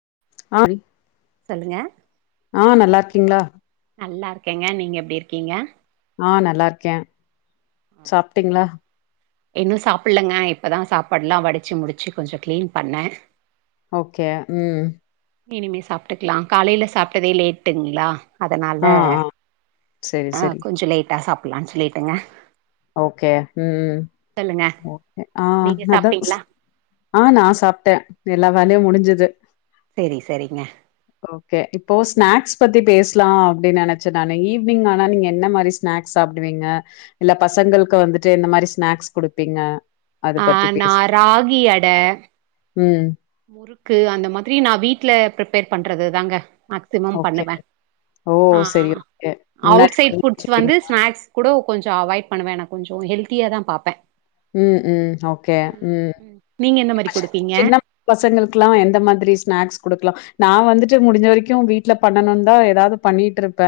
[inaudible] சொல்லுங்க ஆ நல்லார்க்கீங்ளா நல்லார்க்கேங்க நீங்க எப்டி இருக்கீங்க ஆ நல்லார்க்கே சொல்லுங்க இன்னு சாப்புல்லங்க இப்பதா சாப்பாடுலா வடிச்சு முடிச்சு கொஞ்ச க்ளீன் பண்ண ஓகே ம் இனிமே சாப்ட்டுக்லா காலைல சாப்ட்டதே லேட்டுங்ளா அதனால ஆ ஆ செரி ஆ செரி கொஞ்சு லேட்டா சாப்புலான் ஸ்லீட்டுங்க ஓகே ம் ம் ஓகே ஆ நீங்க அதா சாப்ட்டீங்களா ஆ நா சாப்ட்டே எல்லா வேல்யு முடிஞ்சித் செரி செரிங்க ஓகே இப்போ ஸ்நாக்ஸ் பத்தி பேஸ் க்லா அப்டி நெனச்ச நானு ஈவ்னிங் ஆனா நீங்க என்ன மாரி ஸ்நாக்ஸ் சாப்டுவீங்க இல்ல பசங்கள்க்கு வந்துட்டு எந்த மாரி ஸ்நாக்ஸ் குடுப்பீங்க அத ஆ பத்தி நா பேசு ராகி அட ம் முறுக்கு அந்த மாத்ரி நா வீட்ல ப்ருப்பேர் பண்றது தாங்க மேக்சிமம் ஓகே பண்ணுவே ஓ அ செரி ஓகே ஆ முன்னாடி அவுட் சைட் பண்ணி ஃபுட்ஸ் வந்து வச்சுப்பீங்களா ஸ்நாக்ஸ் கூடோ கொஞ்ச அவாய்ட் பண்ணுவே நா கொஞ்சொ ஹெல்தியா தா பாப்பே ம் ம் ஓகே ம் நீங்க என்ன மாரி குடுப்பீங்க சின்னம் பசங்கள்க்குலா எந்த மாத்ரி ஸ்நாக்ஸ் குடுக்லா நான் வந்துட்டு முடிஞ்ச வரிக்கு வீட்ல பண்ணணுன் தா எதாது பண்ணிட்ருப்ப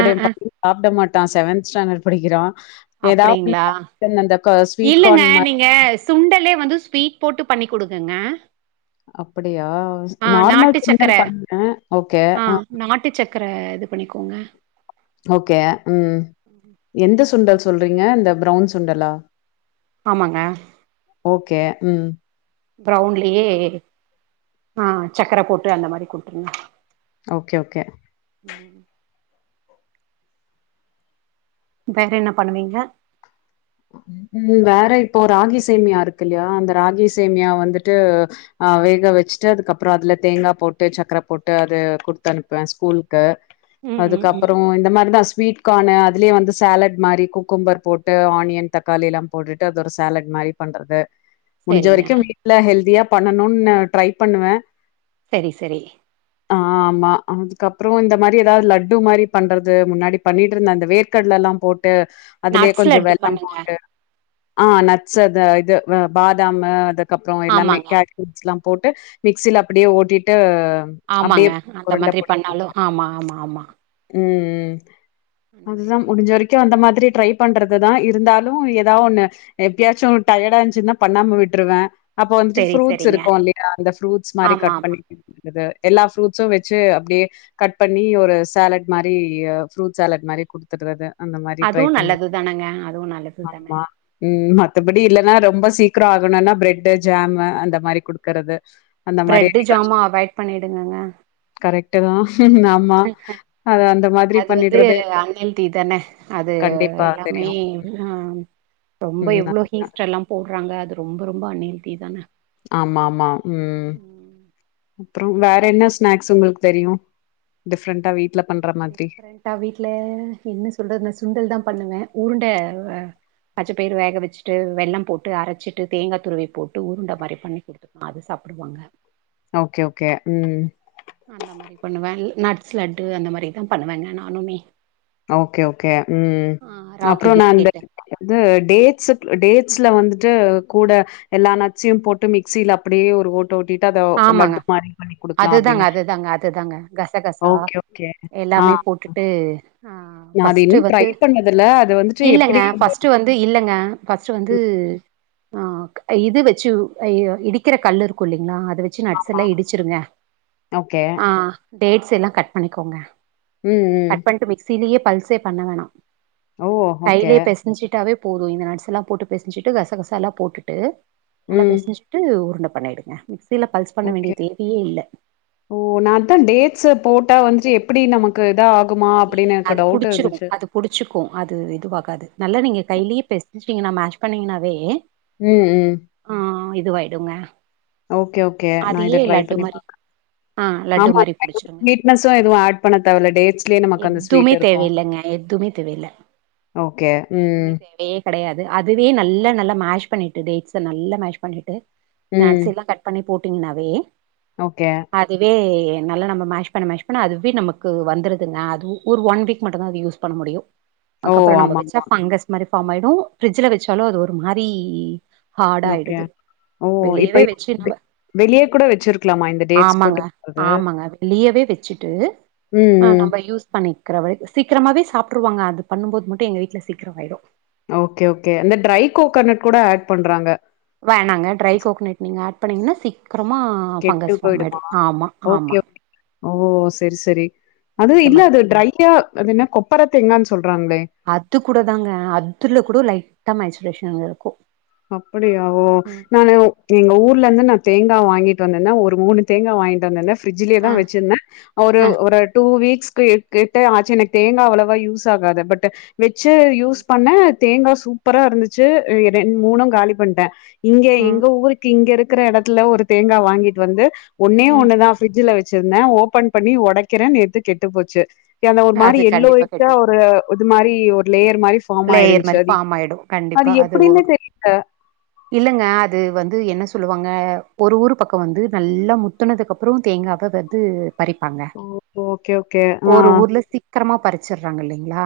ஆ என் ஆ [inaudible] ஆப்ட மாட்டா செவன்த் ஸ்டேண்டட் படிக்கிறா ஏதாவ்து [inaudible] அப்டிங்களா தின் அந்த காஸ் இல்லங்க நீங்க சுண்டலே வந்து ஸ்வீட் போட்டு பண்ணி் குடுங்கங்க அப்படியா ஆ நாட்டு நார்மல் சக்கர [inaudible] பண்ண ஓகே கற இது பண்ணிக்கோங்க ஓகே ம் எந்த சுண்டல் சொல்றீங்க இந்த ப்ரவுன் சுண்டலா ஆமாங்க கே ம் ப்ரவுன்லியே அ சக்கர போட்டு அந்த மாரி குடுத்ருங் ஓகே ஓகே உம் வேற என்ன பண்ணுவீங்க ம் வேற இப்போ ராகி சேமியா அருக்குல்யா அந்த ராகி சேமியா வந்துர் டு அ வேக வெச்ட்டு அதுக்கப்பற அதுல தேங்கா போட்டு சக்ர போட்டு அது குடுத்து அனுப்வ கூல்க ம் ம் ம் அதுக்கப்பரொ இந்த மாரி தாஸ் வீட் கானு அதுலே வந்து சேலட் மாரி குக்கும்பர் போட்டு ஆன்ய தக்காளி எலா போட்டுட்டு அது ஒரு சேலட் மாரி பண்றது முடிஞ்ச சரிங்க வரிக்கு வீட்ல ஹெல்தியா பண்ணணுனு ட்ரை பண்ணுவே சரி சரி ஆ ஆமா அதுக்கப்றோ இந்த மாரி எதாவது லட்டு மாரி பண்றது முன்னாடி பண்ணிட்டு இருந்த அந்த வேர்கடல எல்லாம் போ ட்டு அதுலயே நட்ஸ் கொஞ்சோ லட்டு வெல்லம் பண்ணுங்க போட்டு ஆ நட்ஸ் அது இது பாதாமு அதுக்கப்றோ எல்லாமே ஆமாங்க கேட்ரிட்ஜ் எல்லாம் போட்டு மிக்சில அப்டியே ஓட்டிட்டு அப்டியே ஆமாங்க அந்த உருண்ட மாதிரி புடிக்கிறது பண்ணாலு ஆமா ஆமா ஆமா ம் ம் அந்த மாரி அதுதா ட்ரை முடிஞ்ச பண்ணுங்க வரைக்கு அந்த மாதிரி ட்ரை பண்றதுதா இருந்தாலு எதா ஒண்ணு எப்பயாச்சு டயர்டா இருந்ச்சுனா பண்ணாம விட்டுருவே அப்ப வந்துட்டு சரி ஃப்ரூட்ஸ் சரிங்க இருக்கு இல்லயா அந்த ஃப்ரூட்ஸ் மாரி ஆமா கட் ஆமா பண்ணிக் குது எல்லா ஃப்ரூட்ஸு வெச்சு அப்டியே கட் பண்ணி ஒரு சேலட் மாரி ஃப்ரூட்ஸ் சேலட் மாரி அப்டியே குடுத்தர்றது அந்த மாரி ட்ரை அதுவு பண்ணொ நல்லது தானங்க அதுவு நல்லது தான ஆமா ம் மத்தபடி இல்லனா ரொம்ப சீ க்கிரோ ஆகணுனா பிரெட்டு் ஜேமு அந்த மாரி குடுக்கறது அந்த மாரி பிரெட்டு என்னைக்காச்சு ஜாமு ஒரு நாள் அவாய்ட் பண்ணிடுங்கங்க கரெக்ட்டுதா ஆமா அ அந்த மாரி அது வந்து பண்ணிடறது அன்ஹெல்தி தான அது கண்டிப்பா தெ எல்லாமே ரியு ஆ ரொம்ப எவ்ளோ ஹீஸ்ட் எல்லாம் போடுறாங்க அது ரொம்ப ரொம்ப அன்ஹெல்த்தி தான ஆமா ஆமா ம் அப்றோ வேற என்ன ஸ்நாக்ஸ் உங்களுக்கு தெரியு டிஃப்ரெண்டா வீட்ல பண்ற மாதிரி. டிஃப்ரெண்டா வீட்ல என்ன சொல்றது நா சுண்டல்தா பண்ணுவ உருண்ட பச்சப்பயிரு வேக வெச்சுட்டு வெள்ளம் போட்டு அரச்சிட்டு தேங்கா துருவி போட்டு உருண்ட மாரி பண்ணி குடுத்து அது சா ப்டுவாங்க ஓகே ஓகே ம் அந்த மாரி பண்ணுவ நட்ஸ் லட்டு அந்த மாரிதா பண்ணுவங்க நானுமே ஓகே ஓகே ம் ஆ ராகி அப்றோ நா அந்த பிஸ்கெட்டு அது டேஸ் டேஸ்ல வந்து து கூட எல்லா நட்ஸயும் போட்டு மிக்சில அப்டியே ஒரு ஓ ட்டிட்டு அத ஆமாங்க லட்டு மாரி பண்ணி குடுக்கலா அதுதாங்க அப்டின்னா அதுதாங்க அதுதாங்க கசகசா ஓகே ஓகே ஆ எல்லாமே போட்டுட்டு ஆ நான் அது ஃபஸ்ட்டு இன்னும் ட்ரை வந்து பண்ணதில்ல. அது வந்துட்டு இல்லங்க எப்படி அந்த ஃபஸ்ட்டு வந்து இல்லங்க ஃபஸ்ட்டு வந்து ம் து ஆ ஓகே இது வெச்சு இ இடிக்கிற கல்லு இருக்கு இல்லைங்ளா அது வெச்சு நட்ஸ் ஆமா. எல்லா இடிச்சிருங்க ஓகே. ஆ டேட்ஸ் எல்லா கட் பண்ணிக்கோங்க ம், ம். கட் பண்ணிட்டு மிக்சிலயே பல்சே பண்ண வேணா ஓ! ஓகே. கைலயே பெசஞ்சிட்டாவே போது இந்த நட்ஸ் எல்லா போட்டு பெசஞ்சிட்டு கசகசா எல்லா போட்டுட்டு நல்லா ம். பெசஞ்சிட்டு உருண்ட பண்ணிடுங்க மிக்ஸ் ஓகே நான்தா டேட்ஸ்ஸ போ ட்டா வந்துட்டு எப்டி நமக்கு இதா ஆகு இல்லங்க அது புடிச்சிரு அது புடிச்சுக்கு அது இதுவாகாது நல்லா நீங்க கைலயே பெசச்சீங்கன்னா மேஷ் பண்ணீங்கனாவே ம் ம் ஆ இதுவாயிடுங்க ஓகே ஓகே நா இத அதையே ட்ரை லட்டு பண்ணி மாரி பாக்கற ஆ லட்டு ஆமா மாரி புடிச்சிருங்க ஸ்வீட்னஸ் எதுவு ஆட் பண்ண தேவ இல்ல டேட்ஸ்லயை எதுமே தேவயில்லங்க எதுமே தேவயில்ல ஓகே. எதுமே ம், தேவயில்ல கெடையாது அதுவே நல்ல நல்லா மேஷ் பண்ணிட்டு டேட்ஸ்ஸ நல்லா மேஷ் பண்ணிட்டு ம். நட்ஸ் எல்லா கட் பண்ணி போட்டீங்கன்னாவே ஓகே. அதுவே நல்லா நம்ம மேஷ் பண்ண மேஷ் பண்ண அதுவே நமக்கு வந்துருது ங்க அது ஒரு ஒன் வீக் மட்டுதா யூஸ் பண்ண முடியு ஓ! அதுக்கப்றோ நம்ம வெச்சா ஆமாமா. ஃபங்கஸ் மாரி ஃபார்மாயிடு ஃப்ரிட்ஜ்ல வெச்சாலு அது ஒரு மாரி ஹார்டு ஓகே. ஆயிடுது ஓ! இப்ப வெளியவே வச்சு இது நம்ப வெளிய கூட வச்சிருக்கலாமா? இந்த டேட்ஸ் ஆமாங்க போட்டு பண்றது? ஆமாங்க வெளியவே வச்சுட்டு ம், ஆ ம். நம்ம யூஸ் பண்ணிக்கிறவே சீக்கிரமாவே சாப்டுருவாங்க அது பண்ணும்போது மட்டு எங்க வீட்ல சீக்ரமாயிடு ஓகே ஓகே அந்த ட்ரை கோகனட் கூட ஆட் பண்றாங்க வேணாங்க ட்ரை சி கோகனட் நீங்க ஆட் பண்ணீங்கனா சீக் க்றமா கெட்டு ஃபங்கஸ் ஃபார்மாயிடு போயிடுமா? ஆமா ஓகே, ஆமா ஓகே. ஓ செர் செரி அதூ இந்த இல்ல மாரி அது ட்ரையா அது என்ன கொப்பர தேங்கான் சொல் அது கூட தாங்க அதுல கூட லைட்டா மேஸ்லேஷன் இர்க்கூ அப்படியா ஓ நானு எங்க ஊர்லந்து நா தேங்கா வாங்கிட்டு வந்தன்னா ஒரு மூணு தேங்கா வாங்கிட்டு வந்தன ஃப்ரிட்ஜ்லே தா ஆ வச்சிந்த ஒரு ஆ ஒரு டூ வீக் க்ஸ்கு கிட்ட ஆச்சு எனக்கு தேங்கா அவ்ளவா யூஸ் ஆகாது பட் வச்சு யூஸ் ம் பண்ண தேங்கா சூப்பரா இர்ந்துச்சு ரெண் ம் மூணூ காலி பண்டே இங்க ம் எங்க ஊருக்கு இங்கருக் க்ற எடத்துல ஒரு தேங்கா வாங்கிட்டு வந்து ஒன்னே ம். ஒன்னு தா ஃப்ரிட்ஜ்ல வச் சிர்ந்த ஓபன் பண்ணி ஒடைக்கிற நேத்து கெட்டு போச்சு அந்த ஒரு மாரி அது கண்டிப்பா எல்லோயிஷ்ஷா ஒரு கெட்டுடுங்க இது மாரி ஒரு லேயர் மாரி ஃபார்ம் லேயர் மாரி ஆயிர்ந்த்சாடி ஃபார்ம் ஆயிடு அது கண்டிப்பா ஒ எப்டின்னே தெர் இல்லங்க அது வந்து என் ந சொல்லுவாங்க ஒரு ஊர் பக்கோ வந்து நல்லா முத்துனதுக்கப்றோ தேங்காவ வது பறிப்பாங்க ஓகே ஓகே ஆ ஒரு ஊர்ல சீக்ரமா பறிச்சிர்றாங்க இல்லைங்ளா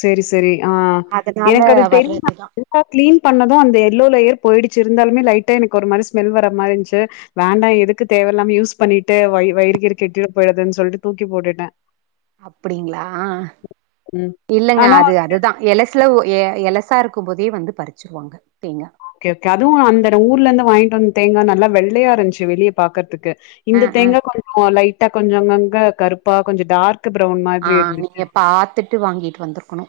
செரி செரி ஆ எனக்கு அது தெரியு நா வர்றதுதா நல்லா க்ளீன் பண்ணதூ அந்த எல்லோ லேயர் போயிடுச்சி இர்ந்தாலுமே லைட்டா எனக்கு ஒரு மாரி ஸ்மெல் வர மாரிந்த்ச்சு வேண்டா எதுக்கு தேவயில்லாம யூஸ் பண்ணிட்டு வயிறு கியிறு கெட்டிட போயிடுதுன் சொல்ட்டு தூக்கி போட்டுட்டே அப்பிடிங்ளா ம் இல்லங்க ஆனா அது அதுதா எளசுல ஒ எ எளசா இருக்கும் போதே வந்து பறிச்சிருவாங்க தேங்கா கே ஓகே அதுவூ அந்தட ஊர்லந்து வாய்ங்ட்டு வந்த தேங்கா நல்லா வெள்ளையா இர்ந்துச்சு வெளியே பாக்கற்துக்கு ஆ இந்த ஆ தேங்கா கொஞ்சோ லைட்டா கொஞ்சோங்கங்க கருப்பா கொஞ்சோ டார்க் ப்ரவுன் ஆ மாதிரி இருந்துச்சு நீங்க பாத்துட்டு வாங்கிட்டு வந்துருக்ணு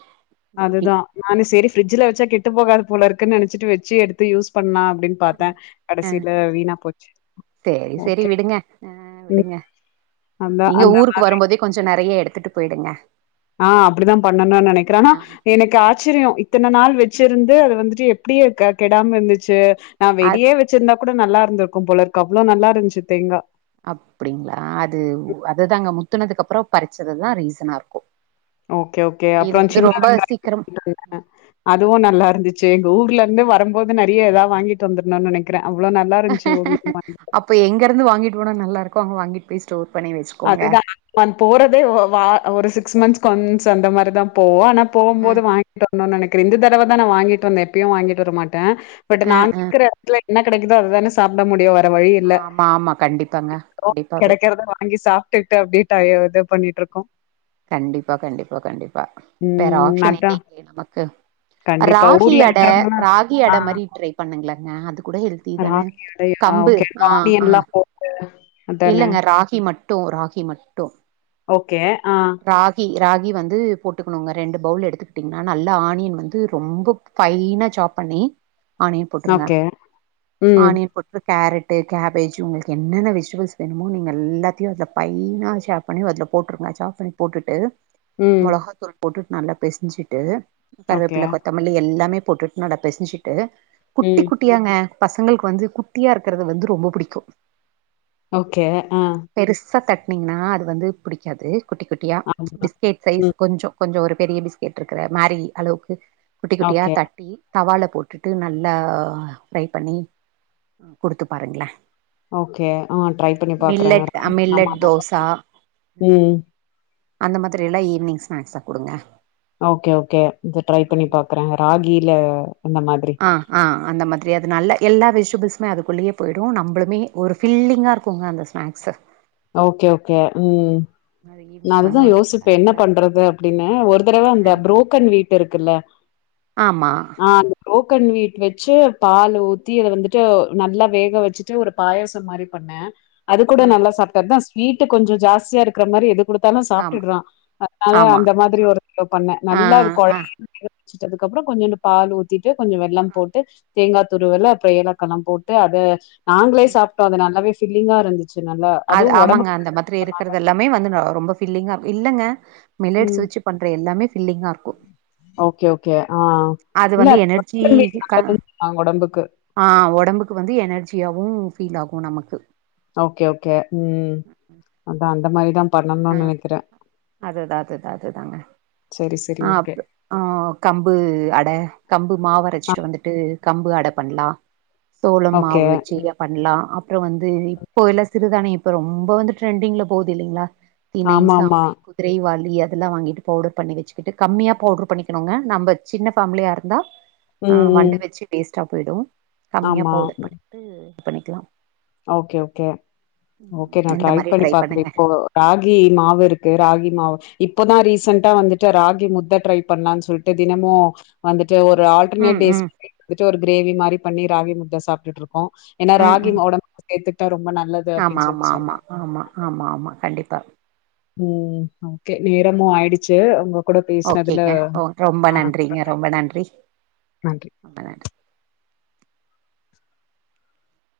அதுதா நானு செரி ஃப்ரிட்ஜ்ல வச்சா கேட்டு போகாது போலருக்குன் நனைச்சிட்டு வச்சு எடுத்து யூஸ் பண்ணா அப்டின் ஆ பாத்தே ஆ கடசில வீணா போச்சு சேரி செரி ஓகே விடுங்க ஆ ம் விடுங்க அதான் நீங்க அந்த ஊருக்கு வரும்போதே கொஞ்சோ நறைய் எடுத்துட்டு போயிடுங்க ஆ அப்பிடிதா பண்ணணூ ஆ நனைக்கிறே ஆனா எனக்கு ஆச்சிரியோ இத்தன நாள் வச்சிருந்து அது வந்துட்டு எப்டி அ கெடாம இர்ந்துச்சு நா அது வெளியே வச்சிர்ந்தா கூட நல்லார்ந்திருக்கூ போலருக்கு அவ்ளோ நல்லார்ந்துச்சு தேங்கா அப்பிடிங்ளா அது அதுதாங்க முத்துனதுக்கப்பறோ பறிச்சதுதா ரீசனார்க்கூ ஓகே ஓகே அப்றோ சின்ன வெங்காய் [inaudible] சீக்கிரம் அதுவூ நல்லார்ந்து செ எங்கூர்லந்து வரும் போது நறைய ஏதாவ வாங்கிட்டு வந்துர்ணூ நனைக்கிறே அப்ப எங்கர்ந்து வாங்கிட்டு போனா நல்லார்க்கோ அங்க வாங்கிட்டு போய் ஸ்டோர் பண்ணி வச்சுக்கோங்க அதுதா நா போறதே ஒ வா ஒரு சிக்ஸ் மந்த்ஸ்க்கு ஒன்ஸ் அந்த மாரிதா போவோ ஆனா போவும் ஆ போது வாங்கிட்டு வந்துன் நனைக்கிற இந்த தடவ தா வாங்கிட்டு வந்தே எப்பயு வாங்கிட்டு வரமாட் ட பட் ஆ ஆ நாங்க்கிற எடத்துல என்ன கெடைக்குதோ அதுதானே சாப்ட முடியூ ற வழி இல்ல ஆமா ஆமா கண்டிப்பாங்க [inaudible] கண்டிப்பாவே கெடைக்குறத நா இ சாப்டுட்டு அப்டியே டயடா பண்ணிட்ருக்கோ கண்டிப்பா கண்டிப்பா கண்டிப்பா வேற ம் ஆப்ஷன் அதான். இல்லையே நமக்கு கண்டிப்பா. ராகி ஊர்ல அட இருக்கிறவங்கலாம் ராகி அட ஆ மாரி ட்ரை பண்ணுங்ளே கூட ஹெல்த்தி தானே ராகி அடையா? கம்பு ஓகே. ஆ ஆ ஆனியன்லாம் போட்டு அதானே. இல்லங்க ராகி மட்டூ ராகி மட்டு ஓகே ஆ கி வந்து போட்டுக்குணுங்க ரெண்டு பவுல் எடுத்துட்டீங்னா நல்ல ஆனியன் வந்து ரொம்ப ஃபைனா சாப் பண்ணி ஆணியன் போட்டுருங்க ஓகே. ம். ஆணியன் போட்டுரு கேரட்டு கேபேஜ் உங்களுக்கு என்னென்ன வெஜிடஃபுள்ஸ் வேணுமோ நீங்க எல்லாத்தையும் அதில் பைனாக ஷேர் பண்ணி அதுல போட்டுருங்க சாஃப் பண்ணி போட்டுட்டு ம். மிளகாத்தூள் போட்டுட்டு நல்லா பெசஞ்சிட்டு ஓகே. கருவேப்பிள்ள கொத்தமல்லி எல்லாமே போட்டுட்டுன நல்ல பிசஞ்சுட்டு குட்டி ம். குட்டியாங்க பசங்களுக்கு வந்து குட்டியா இருக்குறது வந்து ரொம்ப புடிக்கும் ஓகே ஆஹ் நீங்கன்னா அது வந்து பிடிக்காது குட்டி குட்டியா ஆமா. பிஸ்கெட் சைஸ் ம். கொஞ்சம் கொஞ்சம் ஒரு பெரிய பிஸ்கட் இருக்கிற மாரி அளவுக்கு குட்டி குட்டியா ஓகே. தட்டி தவால போட்டுட்டு நல்லா ஃப்ரை பண்ணி குடுத்து பாாருங்களே ஓகே ஆஹ் ட்ரை பண்ணி பாக்குறேன் ஆமா மில்லட் ஆமா ஆமா தோசா உம் உம் அந்த மாதிரி எல்லாம் ஈவி்னிங் ஸ்நாக்ஸா குடுங்க ஓகே ஓகே ட்ரை பண்ணி பாக்குறேன் ராகில அந்த மாதிரி. ஆஹ் ஆஹ் அந்த மாதிரி அது நல்ல எல்லா விஷ புதுசுனா அதுக்குள்ளயே போயிடும் நம்மளுமே ஒரு ஃபில்லிங்கா இருக்குங்க அந்த ஸ்நாக்ஸ்ஸு ஓகே ஓகே உம் அது நா ஈவினிங் வந்த வந்து ஒடனே யோசிப்பேன் என்ன பண்றது அப்படின்னு ஒரு தடவ அ அந்த புரோக்கன் வீட் இருக்குல்ல ஆமா ஆ அந்த புரோக்கன் வீட் வச்சு பால் ஊத்தி இத வந்துட்டு நல்லா வேக வச்சுட்டு ஒரு பாயசம் மாதிரி பண்ணேன் அது கூட அ நல்லா சாப்பிட்டா தா ஸ்வீட் கொஞ்சம் ஜாஸ்தியா இருக்ர மாரி எதுக் கொடுத்தாலும் ஆமா சாப்பிட்டுறான் அதனால ஆமா அந்த மாதிரி ஒரு பண்ணேன் ஆ நல்லா ஆ கொழயா சிட்டதுக் அப்றோ கொஞ்சுண்டு பால் ஊத்திட்டு கொஞ்சம் வெள்ளம் போட்டு தேங்கா துருவல்லா அப்றோ ஏலக்காலாம் போட்டு அத நாங்ளே சாப்ட்டோ அத நல்லாவே ஃபிலிங்கா இருந்துச் அது ஆமாங்க அந்த மாதிரி இருக்குறது எல்லாமே வந்து ரொம்ப ஃபிலிங்கா இல்லங்க ம் மில்லட்ஸ் வச்சு பண்ற எல்லாமே ஃபில்லிங்காருக்கும் ஓகே ஓகே ஆ அது இல்ல வந்து எனர்ஜி புரோட்டீன் மீட் நல்லதுன்னு சொன்னாங்க ஒடம்புக்கு ஆ ஒடம்புக்கு வந்து எனர்ஜியாவும் ஃபீல் ஆகும் நமக்கு ஓக்கே ஓக்கே உம் அதா அந்த மாரிதா ஆ பண்ணணுன் நெனைக்குற அதுதா அதுதா அதுதாங்க செரி ஓகே ஆப் ஆ கம்பு அட கம்பு மாவு ஆ அரச்சிட்டு வந்துட்டு கம்பு அட பண்லா சோளம் ஓகே மாவு வெச்சி பண்லா அப்றோ வந்து இப்போ எல்லா சிறுதான்யம் இப்ப ரொம்ப வந்து ட்ரெண்டிங்ல போது இல்லைங்ளா திணை ஆமா ஆமா சாமை குதிரைவாளி அதெல்லா வாங்கிட்டு பவுடர் பண்ணி வச்சிக்கிட்டு கம்மியா பவுட்ரு பண்ணிக்கணுங்க நம்ப சின்ன ஃபமிலியாருந்தா ஆ ம் ம் வண்டு வச்சி வேஸ்ட்டாப் போய்டும் கம்மியா ஆமா பவுடர் பண்ணிட்டு இது பண்ணிகலாம் ஓகே ஓகே ஓகே நா இந்த ட்ரை மாரி பண்ணி பாக்குற பண்ணுங்க இப்போ ராகி மாவு இருக்கு ராகி மாவு இப்பதா ரீசண்ட்டா வந்துட்டு ராகி முத்த ட்ரை பண்ணலான் சொல்ட்டு தினமும் வந்துட் ஒரு ஆல்ட்ருனேட் ம் டேஸ் ம் வெச் ஒரு க்ரேவி மாரி பண்ணி ராகி முத்த சாப்ட்டுட்ருக் கோ ஏனா ம் ராகி ம் ஒடம் சேத்துட்டா ஆமா ஆமா ஆமா ஆமா ஆமா ஆமா கண்டிப்பா ஊம் ஹ ஓகே நேரமும் ஆய்டுச்சு உங்க கூட பேசுனதுல ஓகேங்க ஓ ரொம்ப நன்றிங்க ரொம்ப நன்றி [inaudible] ரொம்ப நன்றி